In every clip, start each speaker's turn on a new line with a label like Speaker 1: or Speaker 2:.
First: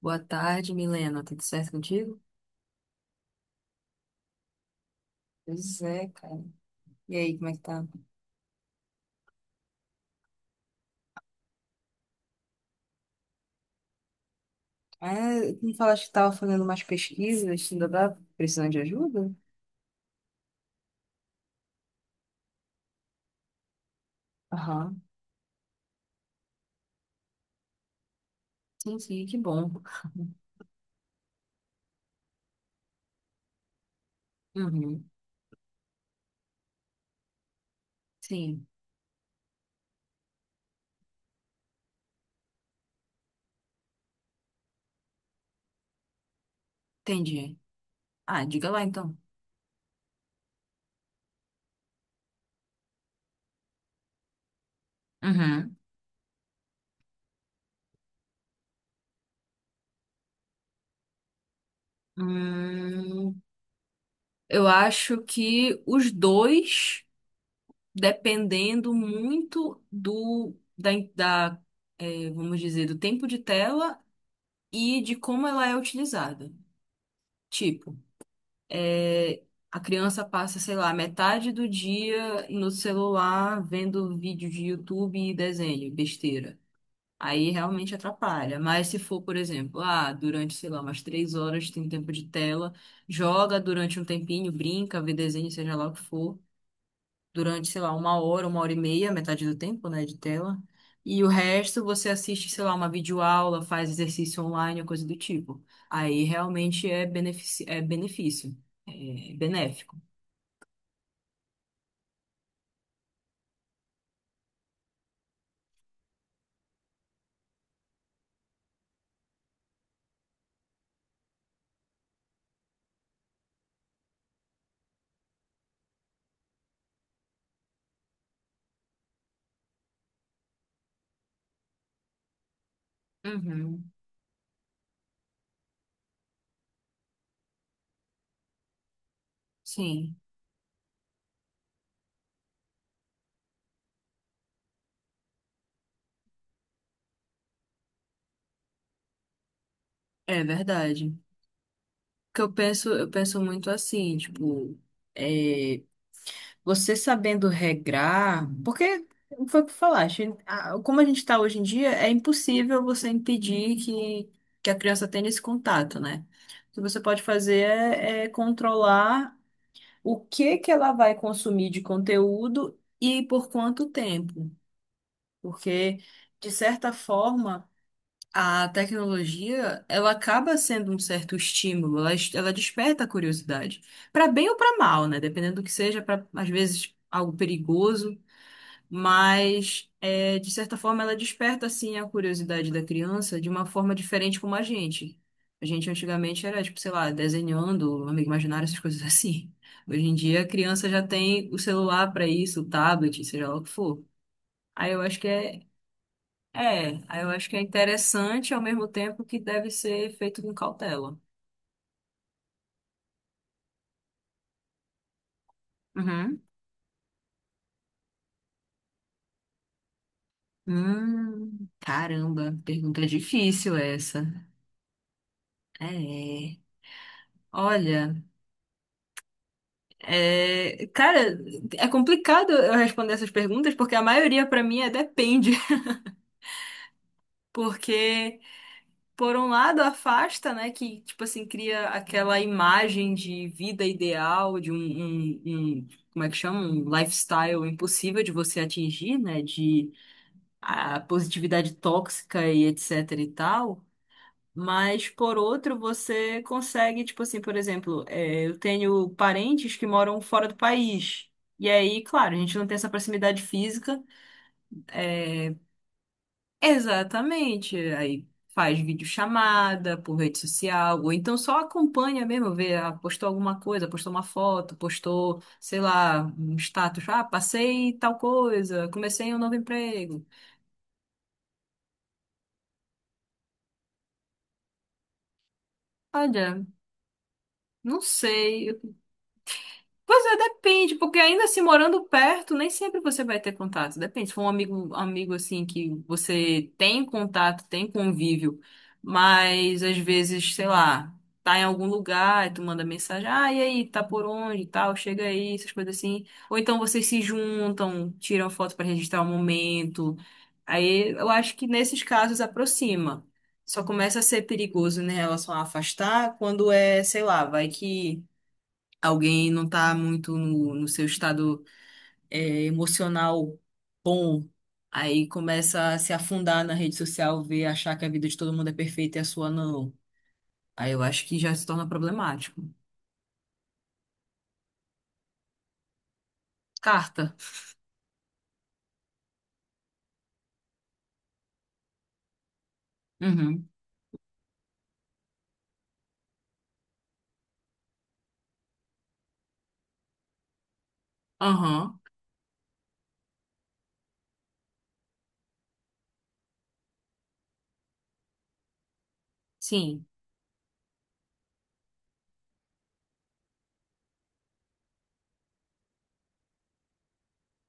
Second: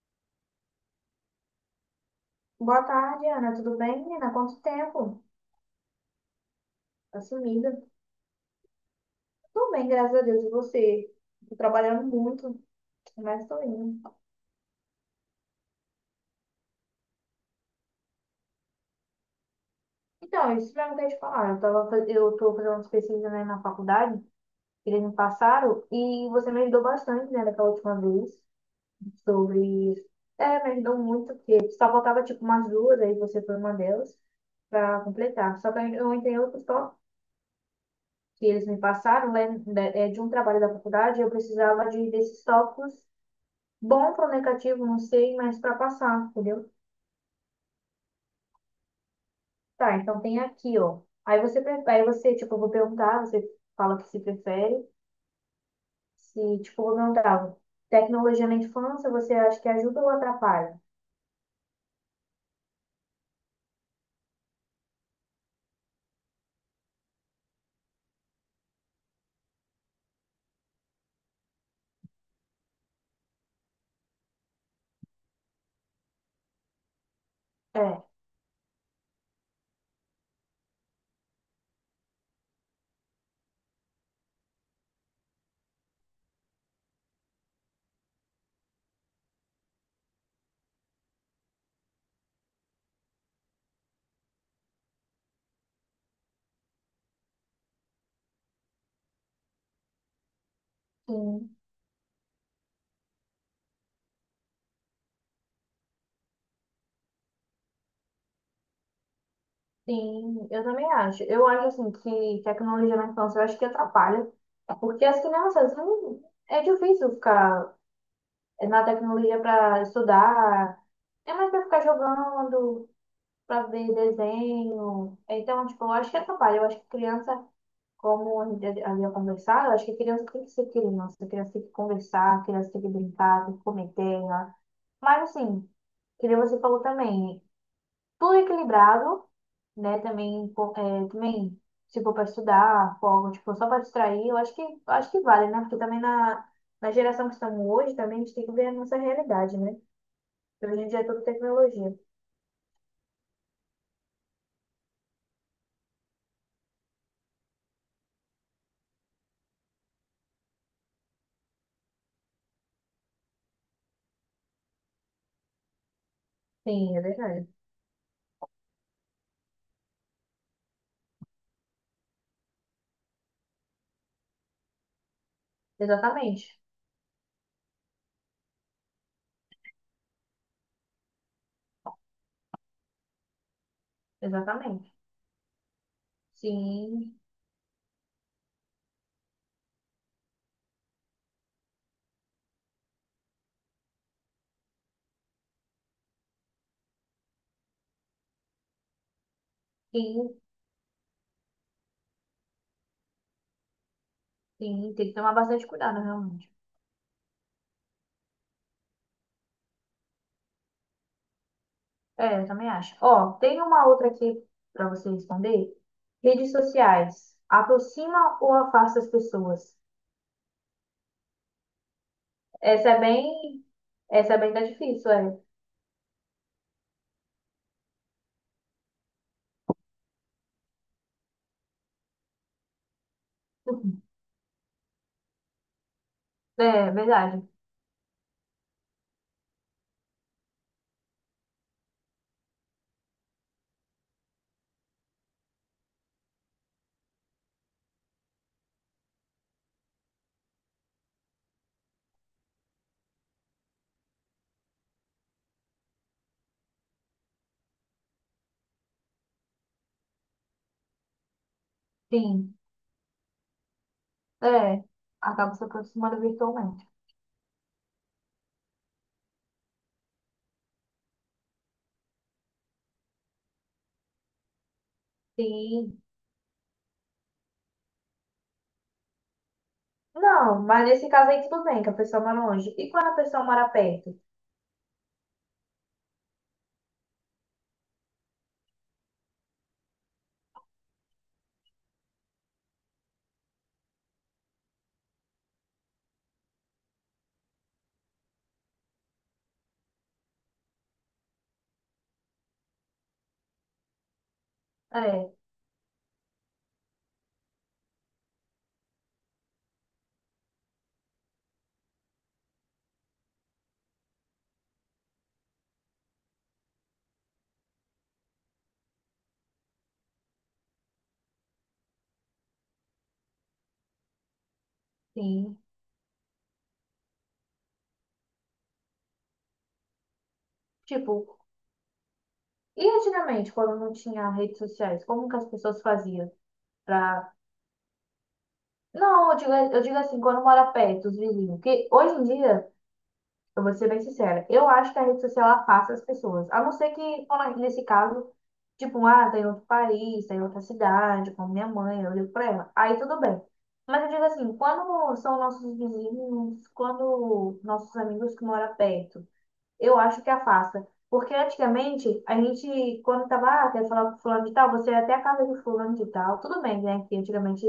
Speaker 1: Boa tarde, Milena. Tudo certo contigo?
Speaker 2: Boa tarde, Ana. Tudo bem, menina? Quanto tempo?
Speaker 1: Pois é, cara. E
Speaker 2: Tá
Speaker 1: aí, como é que
Speaker 2: sumida.
Speaker 1: tá?
Speaker 2: Tudo bem, graças a Deus. E você? Tô trabalhando muito, mas tô indo.
Speaker 1: Ah, tu me falaste que tava fazendo umas pesquisas, ainda tá precisando de ajuda?
Speaker 2: Então, isso mesmo que eu ia te falar. Eu tô fazendo umas pesquisas, né, na faculdade, que eles
Speaker 1: Aham.
Speaker 2: me passaram, e você me ajudou bastante, né, daquela última vez,
Speaker 1: Sim, sim, que bom.
Speaker 2: sobre... É, me ajudou muito, porque só faltava, tipo, umas duas, aí você foi uma delas, pra
Speaker 1: Uhum.
Speaker 2: completar. Só que eu entrei outros tópicos que
Speaker 1: Sim,
Speaker 2: eles me passaram, né, de um trabalho da faculdade, eu precisava desses tópicos. Bom para o negativo, não sei, mas para passar, entendeu?
Speaker 1: entendi. Ah, diga lá então.
Speaker 2: Tá, então tem aqui, ó. Aí você, tipo, eu vou perguntar, você fala o que se prefere.
Speaker 1: Uhum.
Speaker 2: Se, tipo, eu vou perguntar, tecnologia na infância, você acha que ajuda ou atrapalha?
Speaker 1: Hum, eu acho que os dois, dependendo muito da, vamos dizer, do tempo de tela e de como ela é utilizada. Tipo,
Speaker 2: É,
Speaker 1: é, a criança passa, sei lá, metade do dia no celular vendo vídeo de YouTube e desenho, besteira. Aí realmente atrapalha. Mas se for, por exemplo, ah, durante, sei lá, umas três horas tem tempo de tela, joga durante um tempinho, brinca, vê desenho, seja lá o que for durante, sei lá, uma hora e meia, metade do tempo, né, de tela. E o
Speaker 2: sim,
Speaker 1: resto você assiste, sei lá, uma videoaula, faz exercício online, coisa do tipo. Aí realmente é benefício, é benéfico.
Speaker 2: sim, eu também acho. Eu acho, assim, que tecnologia na infância, eu acho que atrapalha, porque as crianças, não, é difícil ficar na tecnologia para estudar, é mais para ficar jogando, pra ver desenho. Então, tipo, eu acho que atrapalha. Eu acho que criança, como a gente havia conversado, eu acho que criança tem que ser criança. Criança tem que conversar, criança tem que brincar, tem que comer
Speaker 1: Uhum.
Speaker 2: terra. Mas, assim, que nem você falou também, tudo é equilibrado, né?
Speaker 1: Sim,
Speaker 2: Também, pô, é, também se for para estudar, folga, tipo, só para distrair, eu acho que vale, né? Porque também na geração que estamos hoje, também a gente tem que ver a nossa realidade, né?
Speaker 1: é
Speaker 2: Porque hoje em dia é
Speaker 1: verdade.
Speaker 2: tudo tecnologia.
Speaker 1: Que eu penso muito assim, tipo, é, você sabendo regrar, porque foi o que falaste, como a gente está hoje em dia, é impossível você impedir que a criança tenha esse contato, né? O que
Speaker 2: Sim,
Speaker 1: você
Speaker 2: é
Speaker 1: pode
Speaker 2: verdade.
Speaker 1: fazer é controlar o que que ela vai consumir de conteúdo e por quanto tempo. Porque, de
Speaker 2: Exatamente.
Speaker 1: certa forma, a tecnologia, ela acaba sendo um certo estímulo, ela desperta a curiosidade, para bem ou para
Speaker 2: Exatamente.
Speaker 1: mal, né? Dependendo do que seja, para às vezes
Speaker 2: Sim,
Speaker 1: algo perigoso, mas é, de certa forma ela desperta assim a curiosidade da criança de uma forma diferente como a gente. A gente antigamente era tipo, sei lá, desenhando, amigo imaginário, essas coisas assim. Hoje em
Speaker 2: sim,
Speaker 1: dia a criança já tem o celular para isso, o tablet, seja lá o que for. Aí
Speaker 2: sim,
Speaker 1: eu
Speaker 2: tem que
Speaker 1: acho que
Speaker 2: tomar
Speaker 1: é
Speaker 2: bastante cuidado, realmente.
Speaker 1: aí eu acho que é interessante ao mesmo tempo que deve ser feito com cautela.
Speaker 2: É, eu também acho. Ó, tem uma outra aqui para você responder.
Speaker 1: Uhum.
Speaker 2: Redes sociais, aproxima ou afasta as pessoas?
Speaker 1: Caramba,
Speaker 2: Essa
Speaker 1: pergunta
Speaker 2: é bem,
Speaker 1: difícil essa.
Speaker 2: Essa é bem tá difícil, é.
Speaker 1: É. Olha, é, cara, é complicado eu responder essas perguntas porque a maioria pra mim é depende,
Speaker 2: É, verdade.
Speaker 1: porque por um lado afasta, né, que tipo assim cria aquela imagem de vida ideal, de um, um- um- como é que chama, um lifestyle impossível de você atingir, né, de a positividade tóxica e etc e tal, mas por outro você consegue, tipo assim, por exemplo, é, eu tenho parentes que moram fora do país. E aí, claro, a
Speaker 2: Sim,
Speaker 1: gente não tem essa proximidade física.
Speaker 2: é. Acaba
Speaker 1: É,
Speaker 2: se aproximando virtualmente.
Speaker 1: exatamente. Aí faz videochamada por rede social, ou então só acompanha mesmo, vê, ah, postou alguma coisa, postou uma foto, postou, sei
Speaker 2: Sim.
Speaker 1: lá, um status, ah, passei tal coisa, comecei um novo emprego.
Speaker 2: Não, mas nesse caso aí tudo bem, que a pessoa mora longe. E quando a pessoa mora perto?
Speaker 1: Olha, não sei. Pois é, depende, porque ainda assim, morando perto, nem sempre você vai ter contato. Depende, se for um amigo, amigo assim que você tem contato, tem convívio, mas às vezes, sei lá, tá em algum lugar e tu manda mensagem, ah, e aí, tá por onde e tal, chega
Speaker 2: É,
Speaker 1: aí, essas coisas assim. Ou então vocês se juntam, tiram foto pra registrar o momento. Aí eu acho que nesses casos aproxima. Só começa a ser perigoso, né, em relação a afastar, quando é, sei lá, vai que alguém não tá muito no seu estado é, emocional bom, aí
Speaker 2: sim.
Speaker 1: começa a se afundar na rede social, ver, achar que a vida de todo mundo é perfeita e a sua não. Aí eu
Speaker 2: Tipo,
Speaker 1: acho que já se torna problemático.
Speaker 2: E antigamente, quando não tinha redes sociais, como que as pessoas faziam pra...
Speaker 1: Carta.
Speaker 2: Não, eu digo assim, quando mora perto, os vizinhos. Que hoje em dia, eu
Speaker 1: Uhum.
Speaker 2: vou ser bem sincera, eu acho que a rede social afasta as pessoas. A não ser que, quando- nesse caso, tipo, ah, tá em outro país, tá em outra cidade, como minha
Speaker 1: Aham.
Speaker 2: mãe, eu ligo pra ela. Aí tudo bem. Mas eu digo assim, quando são nossos vizinhos, quando nossos amigos que moram perto, eu
Speaker 1: Sim.
Speaker 2: acho que afasta. Porque antigamente, a gente, quando tava, ah, quer falar com fulano de tal, você ia até a casa de fulano de tal. Tudo bem, né? Que antigamente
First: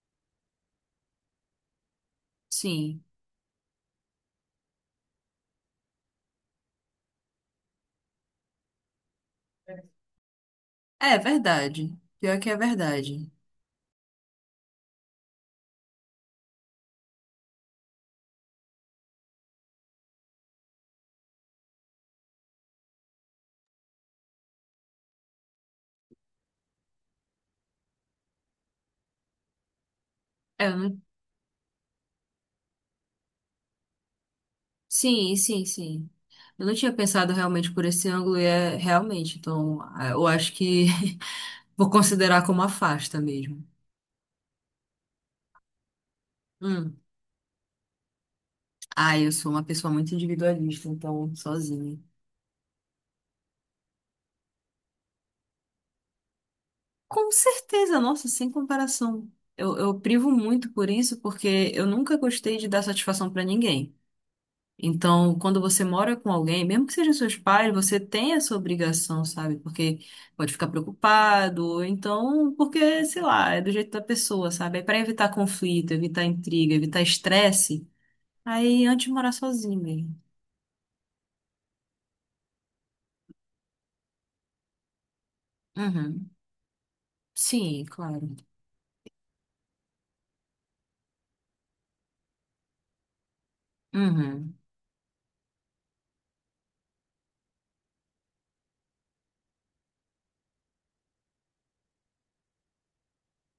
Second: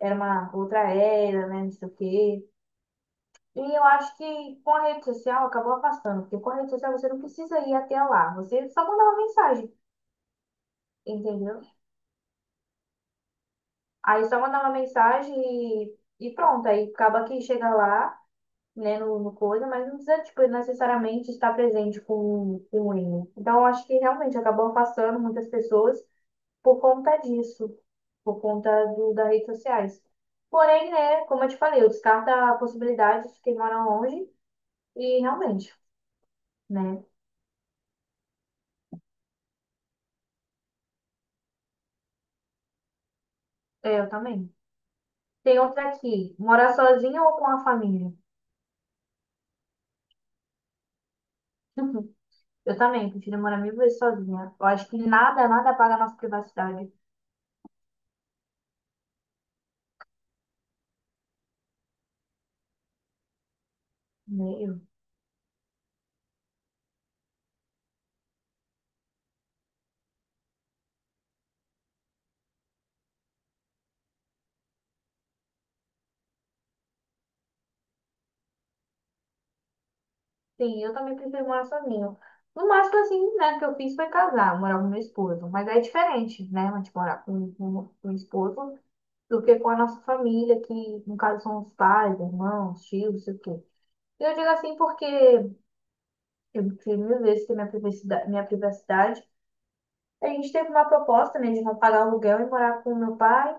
Speaker 2: era uma outra era, né? Não sei o quê.
Speaker 1: Sim.
Speaker 2: E eu acho que com a rede social acabou afastando. Porque com a rede social você não precisa ir até lá. Você só manda uma mensagem,
Speaker 1: É
Speaker 2: entendeu?
Speaker 1: verdade. Pior que é verdade.
Speaker 2: Aí só manda uma mensagem e pronto. Aí acaba que chega lá, né, no coisa, mas não precisa, tipo, necessariamente estar presente com o hino. Então, eu acho que realmente acabou afastando muitas pessoas por conta disso, por conta do, das redes sociais.
Speaker 1: É, eu
Speaker 2: Porém,
Speaker 1: não...
Speaker 2: né, como eu te falei, eu descarto a possibilidade de quem mora longe e
Speaker 1: Sim, sim,
Speaker 2: realmente,
Speaker 1: sim. Eu não tinha
Speaker 2: né,
Speaker 1: pensado realmente por esse ângulo e é realmente. Então, ah, eu acho que vou considerar como afasta mesmo.
Speaker 2: é, eu também. Tem outra aqui, morar
Speaker 1: Hum.
Speaker 2: sozinha ou com a família?
Speaker 1: Ah, eu sou uma pessoa muito individualista, então, sozinha.
Speaker 2: Eu também, prefiro morar mil vezes sozinha. Eu acho que nada, nada apaga a nossa privacidade,
Speaker 1: Com certeza, nossa, sem comparação. Eu privo muito por isso, porque eu nunca gostei de dar satisfação pra ninguém.
Speaker 2: né?
Speaker 1: Então, quando você mora com alguém, mesmo que sejam seus pais, você tem essa obrigação, sabe? Porque pode ficar preocupado, ou então, porque, sei lá, é do jeito da pessoa, sabe? É pra evitar conflito, evitar intriga, evitar estresse. Aí, antes de morar sozinho mesmo.
Speaker 2: Sim, eu também prefiro morar sozinho. No máximo, assim, né, que eu fiz foi casar, morar com meu esposo. Mas é
Speaker 1: Uhum.
Speaker 2: diferente, né, a gente morar
Speaker 1: Sim,
Speaker 2: com o
Speaker 1: claro.
Speaker 2: esposo do que com a nossa família, que no caso são os pais, irmãos, tios, não sei o quê. Eu digo
Speaker 1: Uhum.
Speaker 2: assim porque eu prefiro mil vezes ter minha privacidade, minha privacidade. A gente teve uma proposta, né, de não pagar aluguel e morar com meu pai.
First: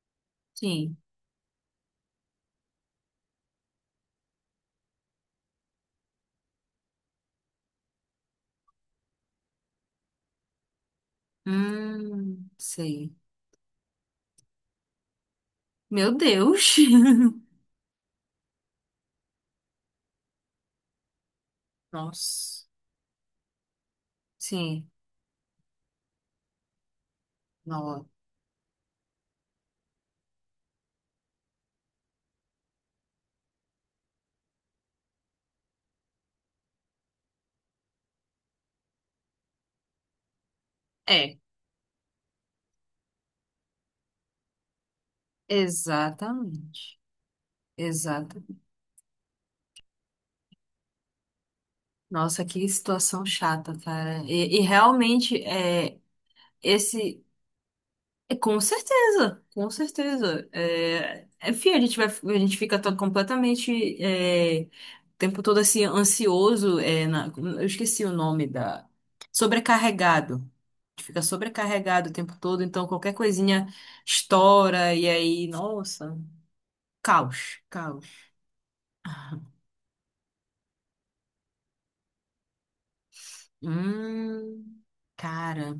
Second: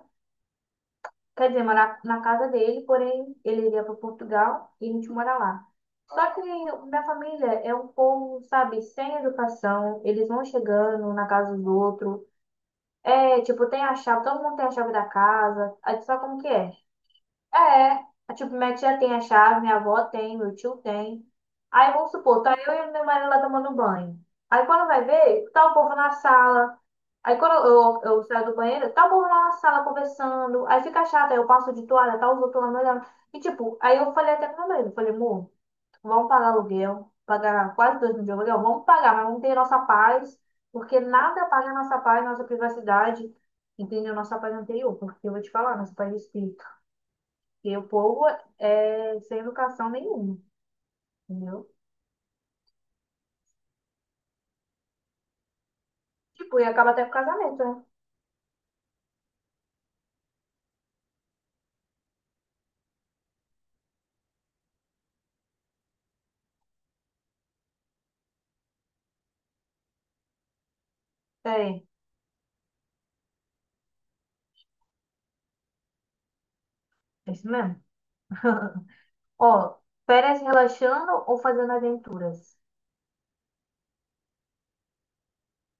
Speaker 1: Sim.
Speaker 2: Quer dizer, morar na casa dele, porém ele iria para Portugal e a gente mora lá. Só que minha família é um povo, sabe, sem educação, eles vão chegando um na casa dos outros.
Speaker 1: Sei.
Speaker 2: É, tipo, tem a chave, todo mundo tem a chave da casa. Aí,
Speaker 1: Meu
Speaker 2: sabe como que é?
Speaker 1: Deus.
Speaker 2: É, a tipo, minha tia tem a chave, minha avó tem, meu tio tem. Aí vamos supor, tá
Speaker 1: Nossa.
Speaker 2: eu e meu marido lá tomando banho. Aí quando
Speaker 1: Sim,
Speaker 2: vai ver, tá o povo na sala. Aí quando
Speaker 1: não.
Speaker 2: eu saio do banheiro, tá o povo lá na sala conversando. Aí fica chato, aí eu passo de toalha, tá os outros lá me olhando. E tipo, aí eu falei até pro meu marido, falei, amor, vamos pagar aluguel, pagar quase 2.000 de aluguel, vamos pagar, mas vamos ter nossa paz, porque
Speaker 1: É,
Speaker 2: nada paga nossa paz, nossa privacidade, entendeu? Nossa paz anterior, porque eu vou te falar, nossa paz de espírito.
Speaker 1: exatamente.
Speaker 2: E o povo
Speaker 1: Exato.
Speaker 2: é sem educação nenhuma, entendeu?
Speaker 1: Nossa, que situação chata, cara. E realmente é
Speaker 2: Tipo, e acaba até com
Speaker 1: esse
Speaker 2: casamento, né?
Speaker 1: É, com certeza, com certeza. É, é, a gente vai, a gente fica todo completamente é, o tempo todo assim ansioso. É, eu esqueci o nome da. Sobrecarregado. A gente fica
Speaker 2: É,
Speaker 1: sobrecarregado o tempo todo, então qualquer coisinha estoura e aí, nossa,
Speaker 2: é isso
Speaker 1: caos,
Speaker 2: mesmo.
Speaker 1: caos.
Speaker 2: Ó, férias relaxando ou fazendo aventuras?
Speaker 1: Hum, cara,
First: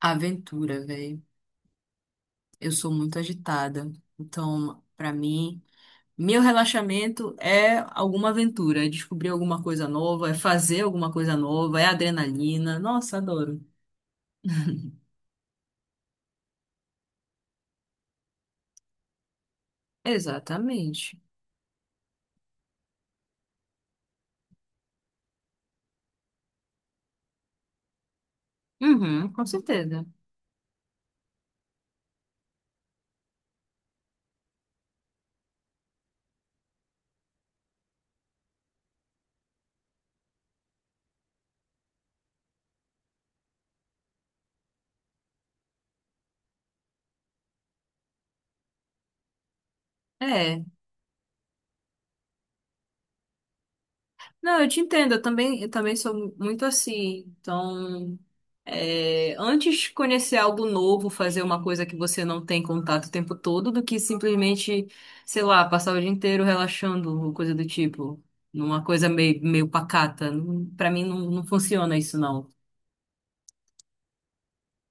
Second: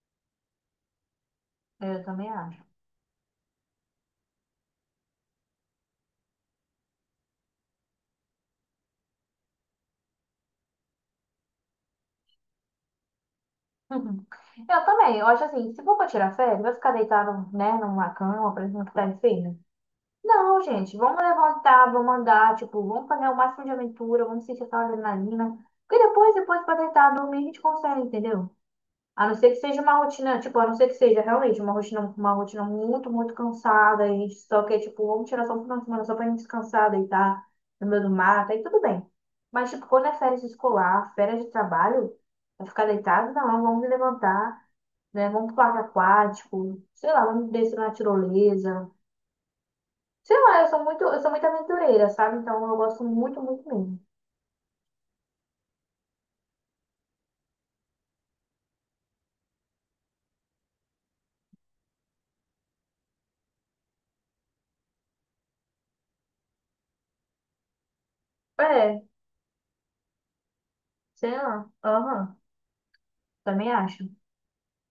Speaker 1: aventura, velho.
Speaker 2: Eu também acho.
Speaker 1: Eu sou muito agitada. Então, pra mim. Meu relaxamento é alguma aventura, é descobrir alguma coisa nova, é fazer alguma coisa nova, é adrenalina. Nossa, adoro.
Speaker 2: Eu também, eu acho assim, se for pra tirar férias, vai ficar deitado, né, numa cama, por exemplo, que tá enfermo. Não, gente,
Speaker 1: Exatamente.
Speaker 2: vamos levantar, vamos andar, tipo, vamos fazer o máximo de aventura, vamos sentir essa adrenalina. Porque depois, depois pra deitar, dormir, a gente consegue, entendeu? A
Speaker 1: Uhum,
Speaker 2: não
Speaker 1: com
Speaker 2: ser que seja uma
Speaker 1: certeza.
Speaker 2: rotina, tipo, a não ser que seja realmente uma rotina muito, muito cansada, e a gente só quer, tipo, vamos tirar só um final de semana só pra gente descansar, deitar no meio do mato, aí tudo bem. Mas, tipo, quando é férias escolar, férias de trabalho, vai ficar deitado, não, vamos levantar, né? Vamos pro parque aquático, sei lá, vamos descer na tirolesa. Sei lá,
Speaker 1: É.
Speaker 2: eu sou muito aventureira, sabe? Então eu gosto muito, muito mesmo.
Speaker 1: Não, eu te entendo, eu também sou muito assim. Então, é, antes de conhecer algo novo, fazer uma coisa que você não tem contato o tempo todo, do que simplesmente, sei lá, passar o dia inteiro relaxando, ou coisa do tipo. Numa
Speaker 2: É,
Speaker 1: coisa meio, meio pacata. Não- pra mim não,
Speaker 2: sei
Speaker 1: não
Speaker 2: lá.
Speaker 1: funciona isso,
Speaker 2: Aham,
Speaker 1: não.
Speaker 2: também acho.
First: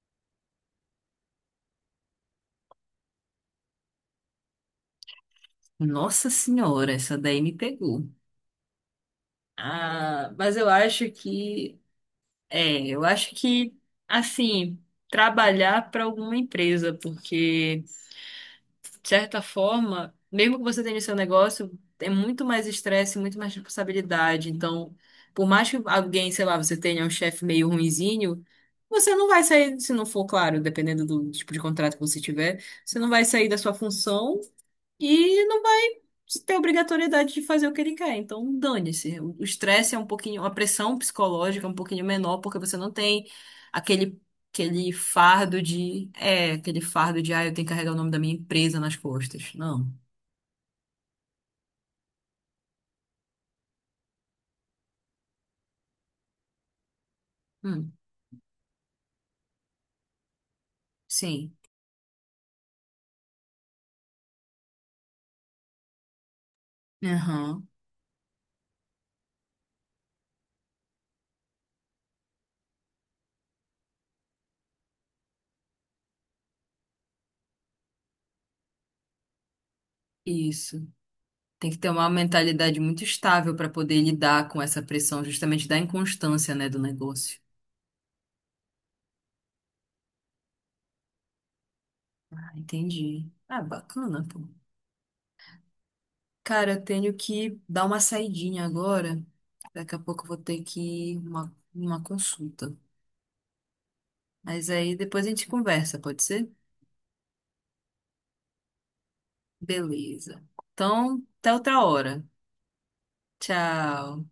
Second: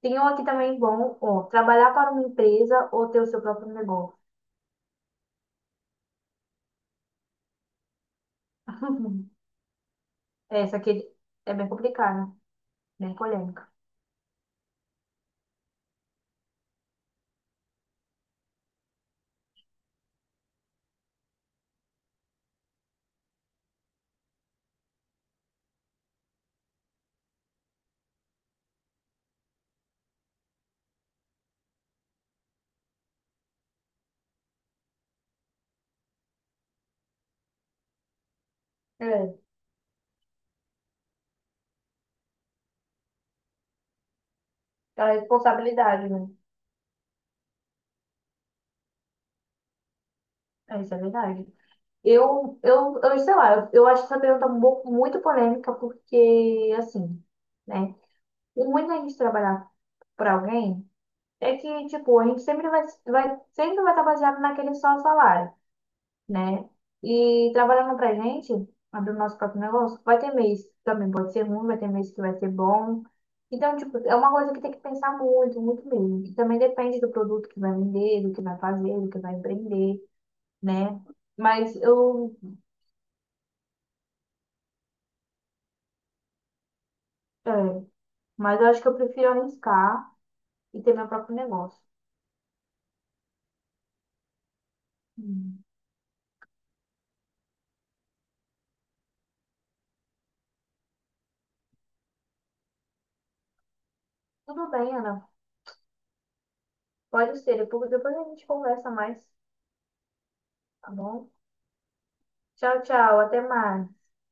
Speaker 2: Tem um aqui também bom, ó, trabalhar para uma empresa ou ter o seu próprio negócio.
Speaker 1: Nossa senhora, essa daí me pegou. Ah, mas
Speaker 2: É,
Speaker 1: eu
Speaker 2: essa aqui
Speaker 1: acho
Speaker 2: é bem
Speaker 1: que,
Speaker 2: complicada,
Speaker 1: é, eu
Speaker 2: bem
Speaker 1: acho
Speaker 2: polêmica.
Speaker 1: que, assim, trabalhar para alguma empresa, porque, de certa forma, mesmo que você tenha o seu negócio, é muito mais estresse, muito mais responsabilidade. Então, por mais que alguém, sei lá, você tenha um chefe meio ruinzinho, você não vai sair, se não for, claro, dependendo do tipo de contrato que você tiver, você não vai sair da sua função. E não tem obrigatoriedade de fazer o que ele quer. Então, dane-se.
Speaker 2: É,
Speaker 1: O estresse é um pouquinho, a pressão psicológica é um pouquinho menor, porque você não tem aquele, aquele
Speaker 2: a
Speaker 1: fardo de,
Speaker 2: responsabilidade, né?
Speaker 1: é, aquele fardo de, ah, eu tenho que carregar o nome da minha empresa nas costas. Não.
Speaker 2: É, isso é verdade. Eu sei lá, eu acho essa pergunta muito polêmica porque, assim,
Speaker 1: Hum,
Speaker 2: né? O ruim da gente trabalhar para alguém
Speaker 1: sim.
Speaker 2: é que, tipo, a gente sempre vai estar baseado naquele só salário, né? E
Speaker 1: Aham.
Speaker 2: trabalhando pra gente, abrindo nosso próprio negócio, vai ter mês que também, pode ser ruim, vai ter mês que vai ser bom. Então, tipo, é uma coisa que tem que pensar muito, muito mesmo. E também depende do produto que vai vender, do que vai fazer, do que vai empreender,
Speaker 1: Isso.
Speaker 2: né?
Speaker 1: Tem
Speaker 2: Mas
Speaker 1: que ter uma
Speaker 2: eu,
Speaker 1: mentalidade muito estável para poder lidar com essa pressão, justamente da inconstância, né, do negócio.
Speaker 2: é, mas eu acho que eu prefiro arriscar e ter meu próprio negócio.
Speaker 1: Ah, entendi. Ah, bacana, pô.
Speaker 2: Hum.
Speaker 1: Cara, eu tenho que dar uma saidinha agora. Daqui a pouco eu vou ter que ir uma consulta. Mas
Speaker 2: Tudo bem,
Speaker 1: aí depois
Speaker 2: Ana.
Speaker 1: a gente conversa, pode ser?
Speaker 2: Pode ser. Depois, depois a gente conversa mais,
Speaker 1: Beleza.
Speaker 2: tá
Speaker 1: Então,
Speaker 2: bom?
Speaker 1: até outra hora.
Speaker 2: Tchau, tchau. Até mais.
Speaker 1: Tchau.